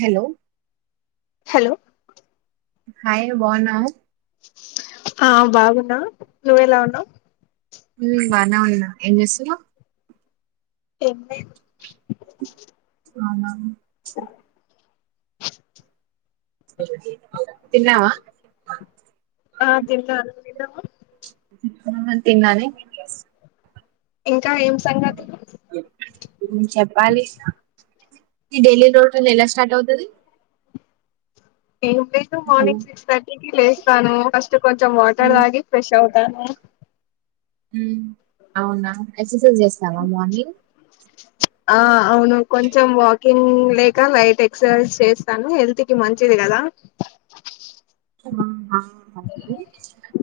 Hello hello hi బాన్నార ఆ బాగున్నా నువ్వ ఎలా ఉన్నావ్ ఉ బానే ఉన్నా ఏం జేస్తున్నావ్ ఏం లేదు అవునా సరె తిన్నావ ఆ తిన్నా అండి నువ్వు ఆ తిన్నా నే ఎ కా ఏం సంగతులు చెప్పాలి ఈ డెయిలీ లోటల్ ఎలా స్టార్ట్ అవుతది ఎంలేదు మార్నింగ్ సిక్స్ థర్టీ కి లేస్తాను ఫస్ట్ కొంచెం వాటర్ హ్మ్ తాగి ఫ్రెష్ అవ్ కానీ ఉమ్ అవునా ఎక్సైజ్ చేస్తావా మార్నింగ్ ఆ అవును కొంచెం వాక్ కిన్ లేక లైట్ ఎక్సైజ్ చేస్తాను హెల్త్ కి మంచిది కదా ఆహా మళ్ళీ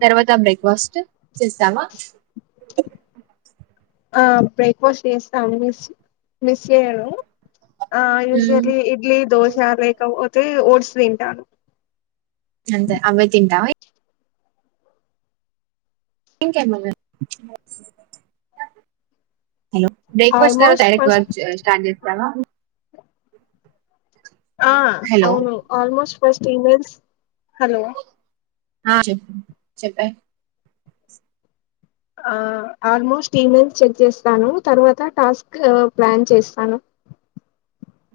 తర్వాత బ్రేక్ఫాస్ట్ చేస్తావ ఆ బ్రేక్ఫాస్ట్ చేస్తా మిస్ మిస్ చేయను ఆ హ్మ్ యుజ్వలి ఇడ్లీ దోశ లేకపోత్ తి ఓట్స్ తింటాను అంతే అవ్వే తింటా ఇంకేమున్నాయ్ బ్రేక్ఫాస్ట్ తర్ almost direct first work start చేస్తావా ఆ హలో అవును ఆల్మోస్ట్ ఫస్ట్ ఈమెయిల్స్ హలో ఆ చెప్పు చెప్పే ఆ ఆల్మోస్ట్ ఈమెయిల్ చెక్ చేస్తాను తర్వాత టాస్క్ ప్లాన్ చేస్తాను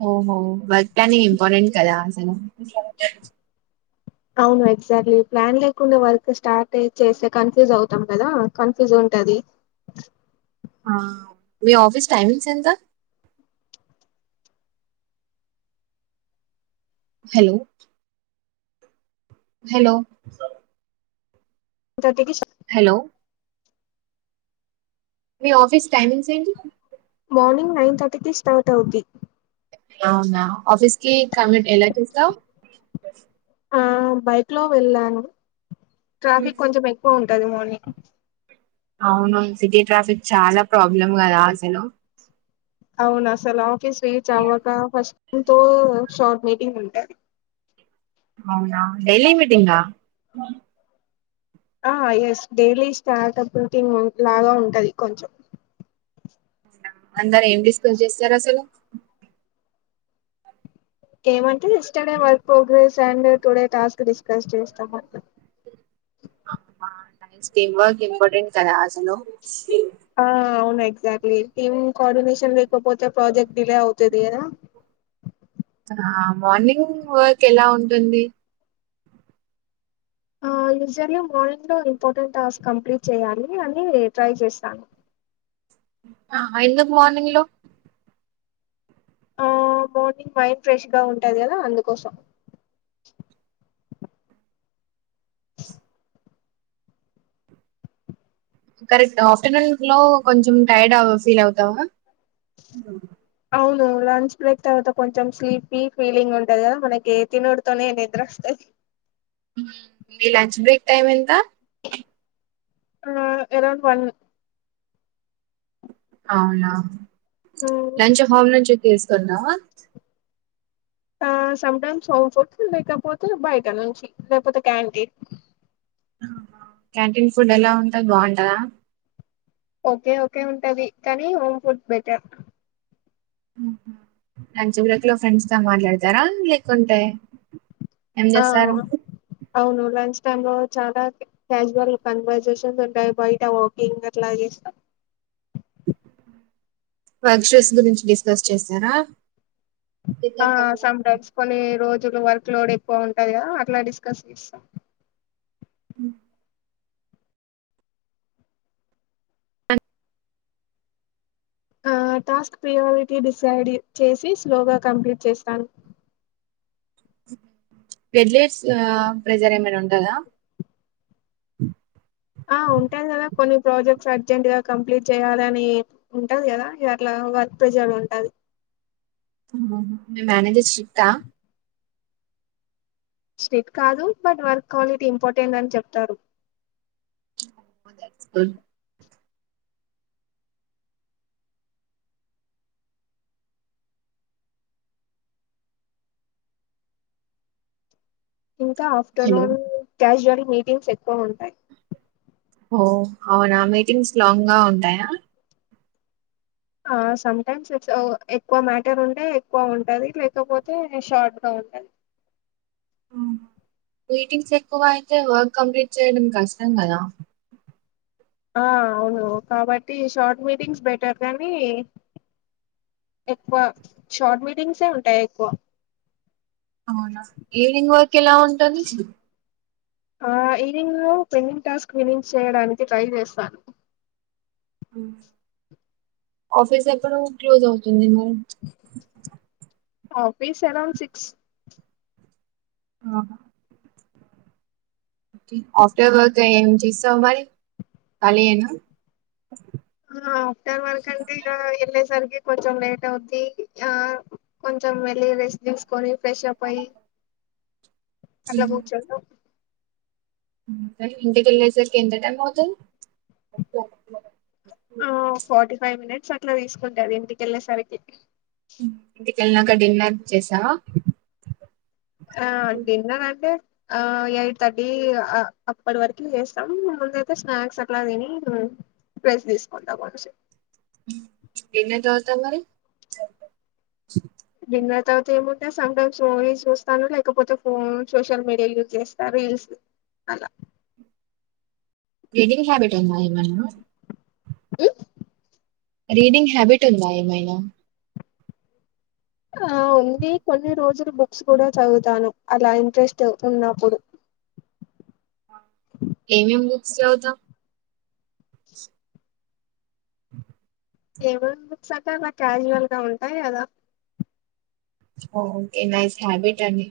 ఓహో వర్క్ ప్లానింగ్ ఇంపోర్టెట్ కదా అసలు [inaudible] అవును ఎగ్జాక్ట్లీ ప్లాన్ లేకుండా వర్క్ స్టార్ట్ ఎ చేస్తే కన్ఫ్యూజ్ అవుతాం కదా కన్ఫ్యూజ్ ఉంటది. ఆ మీ ఆఫీస్ టైమింగ్స్ ఎంత హలో హలో థర్టీ కిష్ హలో మీ ఆఫీస్ టైమింగ్స్ ఏంటి మార్నింగ్ నైన్ థర్టీకి స్టార్ట్ అవుంది అవునా ఆఫీస్ కి కామెంట్ ఎలా చేస్తావ్ ఆ బైక్ లో వెళ్ళాను ట్రాఫిక్ కొంచెం ఎక్కువ ఉ తది మార్నింగ్ అవును సిటీ ట్రాఫిక్ చాలా ప్రాబ్లం కదా అసలు అవ్నసాలా కి స్వీట్ అవ్వకా ఫస్ట్ ఇంతో షార్ట్ మీటింగ్ ఉంటా అవునా డైలీ మీటింగ్ ఆ ఎస్ డైలీ స్టార్ట్ప్ రుటీన్ లాగ ఉంటది కొంచెం అందరు ఏం డిస్కస్ చేస్తారు అస్సలు కేమంట్ కె ఎస్డే వర్క్ ప్రోగ్రెస్ చండు టుడే టాస్క్ డిస్కస్ చేస్తామ్ స్టమ్ వర్క్ ఇంపార్టెన్స్ కదా యెలో ఎగ్జాట్లీ టిమ్ కోర్డినేషన్ లేకపోతే ప్రోజెక్ట్ డిలే అవుతుంది ఆ మార్నింగ్ వర్క్ ఎలా ఉంటుంది ఆయూజల్లీ మార్నింగ్లో ఇంపార్టెంట్ టాస్క్ కంప్లీట్ చేయాలి అని ట్రై చేస్తా ఆ ఎందుక్ మోర్నిింగ్ లో ఆ మార్నింగ్ మైండ్ ఫ్రెష్ గా ఉంటది కదా అందుకోసం కరెక్ట్ ఆఫ్టర్నూన్ లో కొంచెం టైర్డ్ ఫీల్ అవుతావ అవును లంచ్ బ్రేక్ తర్వాత కొంచెం స్లీపీ ఫీలింగ్ ఉంటంది కదా మనకి తినడ్తోనే నిద్ర వస్తాంది ఉహుమ్ మీ లంచ్ బ్రేక్ టైమ్ ఎంత ఆ ఎరౌండ్ వన్ అవున లంచ హావ నుంచి కేసు కున్నావ ఆ సమ్టైమ్స్ సోం ఫుడ్ లేకపోతే బయట నుంచి లేకపోతే క్యాంటీన్ క్యాంటీన్ ఫుడ్ ఎలా ఉంటది బాగుంటదా ఓకె ఓకె ఉంటది కానీ హోమ్ ఫుడ్ బెటర్ అండ్ చివరెక్ లో ఫ్రెండ్స్ తో మాట్లాడతారా లేకుంటే ఏం ఆ చేస్తారు అవును లంచ్ టైమ్ లో చాల క్యాజువల్ కన్వర్సేషన్స్ ఉంటాయి బయట వాకింగ్ అట్ల చేస్తామ్ వర్షెస్ గురించి డిస్కస్ చేస్తరా ఆ సమ్ టైప్స్ కొన్ని రోజు తున్న వర్క్ లోడ్ ఎక్కువ ఉంటది కదా అట్ల డిస్కస్ చేస్తాం భు ఆ టాస్క్ ప్రియారిటీ డిసైడ్ చేసి స్లోగ కంప్లీట్ చేస్తాను బెడ్లెట్స్ ప్రెజర్ ఏమైన ఉంటదా ఆ ఉంటది కదా కొన్ని ప్రాజెక్ట్స్ అర్జెంట్ గా కంప్లీట్ చేయాలని ఉంటది కదా ఇగ అట్ల వర్క్ ప్రెజర్ ఉంటది అహ మి మ్యానేజర్ స్ట్రిక్ష స్ట్రిక్ట్ర కాదు బట్ వర్క్ క్వాలిటీ ఇంపార్టెంట్ అని చెప్తారు ఇట్స్ కాల్ ఇంకా హలో ఆఫ్టర్నూన్ క్యాజ్యవల్ మీటింగ్స్ ఎక్కువ ఉంటాయి ఓ అవున మీటింగ్స్ లాంగ్ గా ఉంటాయ ఆ సమ్ టైమ్స్ ఇట్స్ ఎక్కువ మ్యాటర్ ఉంటే ఎక్కువ ఉంటది లేకపోతే షార్ట్గా ఉంటది మీటింగ్స్ ఎక్కువ అయితే వర్క్ కంప్లీట్ చేయడం కష్టం కదా ఆ అవును కాబట్టి షార్ట్ మీటింగ్స్ బెటర్ కానీ ఎక్కువ షార్ట్ మీటింగ్సే ఉంటాయి ఎక్కువ అవునా ఈవనింగ్ వర్క్ ఎలా ఉంటది ఆ ఈవినింగ్ లో పెండింగ్ టాస్క్ వినింగ్ చేయడానికి ట్రై చేస్తాను ఉమ్ ఆఫీస్ ఎప్పుడు క్లోజ్ అవుతుంది [unintelligible] ఆఫీస్ అరౌండ్ సిక్స్ ఆహా ఆఫ్టర్ వర్క్ గా ఏం చేస్తావ్ మరి ఖాళీయేనా ఆ ఆఫ్టర్ వర్క్ అంటే ఇగ ఎళ్ళే సర్ కి కొంచెం లేట్ అవుద్ది ఆ కొంచెం ఎళ్ళి రెస్ట్ తీసుకొని ఫ్రెష్ అప్ అయి అలా ఉమ్, కూర్చుంటాం [unintelligible] ఇంటికెళ్ళేసరికి ఎంత టైమ్ అవుతుంది ఆ ఫార్టీ ఫైవ్ మినిట్ ఫ్ అట్లా తీసుకుంటది ఇంటికెళ్ళేసరికి ఇంటికెళ్ళినాక డిన్నర్ చేసావా ఆ డిన్నర్ అంటే ఆ ఎయిట్ థర్టీ అప్పటి వరకు చేస్తాం ముందయితే స్నాక్స్ అట్లా తిని రెస్ట్ తీసుకుంటాం అనిసి డిన్నర్ తరువాత మరి డిన్నర్ తరువాత ఏముంటాయి సమ్ టైమ్స్ మూవీ చూస్తాను లేకపోతే ఫోన్ సోషల్ మీడియా యూజ్ చేస్తా రీల్స్ అలా రీడింగ్ హ్యాబిట్ ఉందా ఏమన్నా ఊ రీడింగ్ హ్యాబిట్ ఉందా ఏమైనా ఆ ఉంది కొన్ని రోజు టు బుక్స్ కూడా చదువుతాను అలా ఇంట్రెస్ట్ ఉన్నప్పుడు ఏమేం బుక్స్ చదువుత ఏమేం బుక్స్ అంటేనా క్యాజువల్ గా ఉంటాయి కదా ఓకే నైస్ హాబిట్ అండి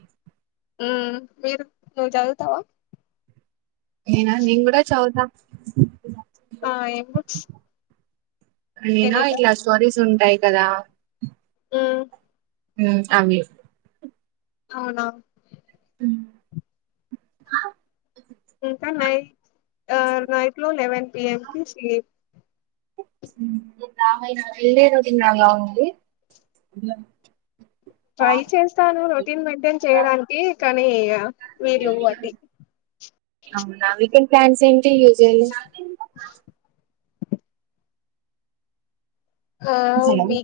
ఉమ్మ్ మీరు నువ్వు చదువుతావా నేనా నేను కూడా చౌతా ఆ ఏం బుక్స్ నేనా ఎనీ టైమ్ ఇట్లా స్టోరీస్ తుంటాయి కదా ఉమ్మ్ ఉమ్మ్ అవి అవునా ఉమ్మ్ ఇంకా నై నైట్ లో లెవెన్ ఎమ్ పి సి వెళ్లేరోజు ఇంగ అలా ఉంది. ట్రై చేస్తాను రొటీన్ మెయింటైన్ చేయడానికి కానీ వీలు వట్టి అవునా వీకెండ్ ప్లాన్స్ ఏంటి యూజువల్లీ ఆ మీ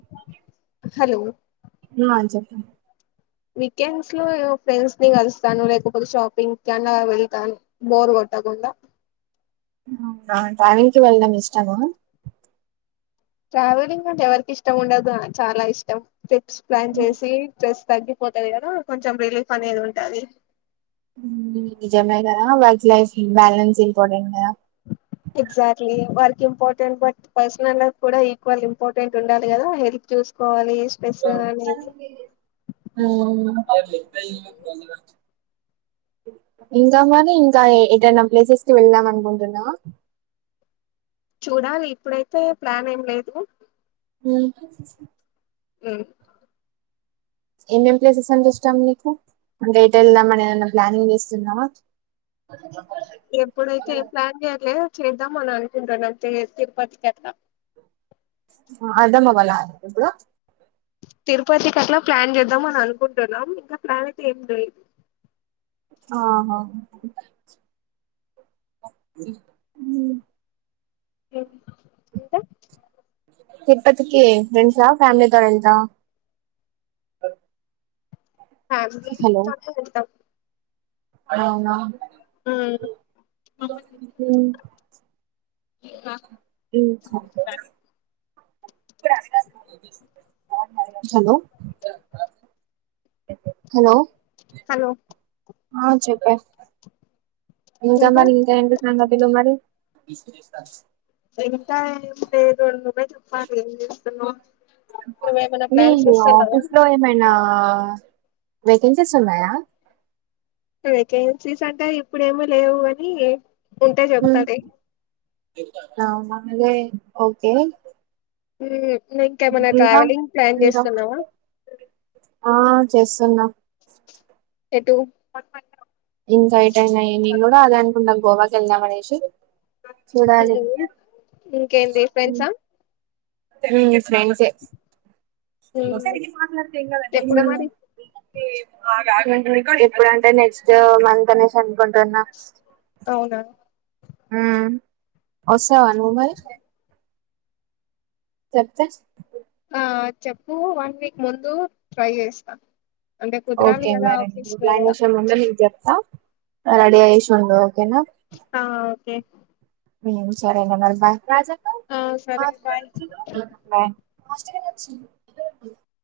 హలో ఉమ్ మా చెప్పు వీకెండ్స్ లో ఫ్రెండ్స్ ని కలుస్తాను. లేకపోతే షాపింగ్ కన్నా వెళ్తాను. బోర్ కొట్టకుండా అవునా ట్రావెలింగ్ కి వెళ్ళడం ఇష్టమా ట్రావెలింగ్ అంటే ఎవరికి ఇష్టం ఉండదు చాలా ఇష్టం. ట్రిప్స్ ప్లాన్ చేసి ప్లస్ తగ్గిపోతది కదా కొంచెం రిలీఫ్ అనేది ఉంటది. నిజమే కదా వర్క్ లైఫ్ ఇంబాలన్స్ ఇంపార్టెంట్ కదా ఎగ్జాక్ట్లీ వారికి ఇంపార్టెంట్ బట్ పర్సనల్ లైఫ్ కూడా ఈక్వల్ ఇంపార్టెంట్ ఉండాలి కదా హెల్త్ చూసుకోవాలి. స్ట్రెస్ అనేది ఉమ్ ఇంకా మరి ఇంకా ఏదైనా ప్లేసెస్కి వెళ్దాం అనుకుంటున్నావా చూడాలి ఇప్పుడైతే ప్లాన్ ఏం లేదు. ఉమ్ ఉమ్ ఏమేం మేం ప్లేసెస్ అంటే ఇష్టం నీకు అంటే ఎటు వెళ్దాం అని ఏదైనా ప్లానింగ్ చేస్తున్నావా. ఇప్పుడైతే ఏం ప్లాన్ చేయట్లేదు చేద్దామని అనుకుంటున్నాం [unintelligible] తిరుపతికి అట్లా ఆదమ్మ వాళ్ళ ఇప్పుడు తిరుపతి కట్ల ప్లాన్ చేద్దాం అని అనుకుంటున్నాం ఇంకా ప్లాన్ అయితే ఏం లేదు. ఆహా ఇంకా తిరుపతికి ఫ్రెండ్సా ఫ్యామిలీ తో వెళ్తావా ఫ్యామిలీ తోనే వెళ్తాం. ఆ అవునా ఉమ్ ఉమ్, ఇంకా ఉమ్ [unintelligible] ఇప్పుడా [unintelligible] హలో హలో హలో ఆ చెప్పే ఇంకా మరి ఇంకా ఏంటి సంగతులు మరి ఇంక అంటే నువ్వే చెప్పాలి ఏం చేస్తున్నావు నువ్వేమైనా మీ ప్లాన్స్ చేస్తున్నావా ఆఫీస్ లో ఏమైనా వేకన్సిస్ ఉన్నాయా వేకేన్సీస్ అంటే ఇప్పుడేమి లేవు కానీ ఉంటే ఉమ్, చెప్తాలే అవునా లే ఓకే ఉ ఇంకేమైనా ఇంకా ట్రావెలింగ్ ప్లాన్ ఇంకా చేస్తున్నావా ఆ చేస్తున్నా ఏటు ఇంకా ఎటయినా నేను కూడా అదే అనుకుంట పోవాలి ఇంగ అనేసి చూడాలి ఇంకేంది ఫ్రెండ్సా ఉ ఫ్రెండ్సే హ్మ్. ఎప్పుడు మరి ఎప్పుడంటే నెక్స్ట్ మంత్ అనేసి కుంటున్నా అవునా ఆ వస్తావా నువ్వు మరి చెప్తా ఆ చెప్పు వన్ వీక్ ముందు ట్రై చేస్తా అంటే కుదరాలి ఓకే కదా మరి ఆఫీస్ లో ప్లాన్ కూడా చేసే ముందర నీకు చెప్తా రెడీ అయ్యేసి ఉండు ఓకేనా ఆ ఓకే ఉ సరేలే మరి బాయ్ ఉ ఆ సరే బాయ్ బాయ్ అస్ట కాచ్చ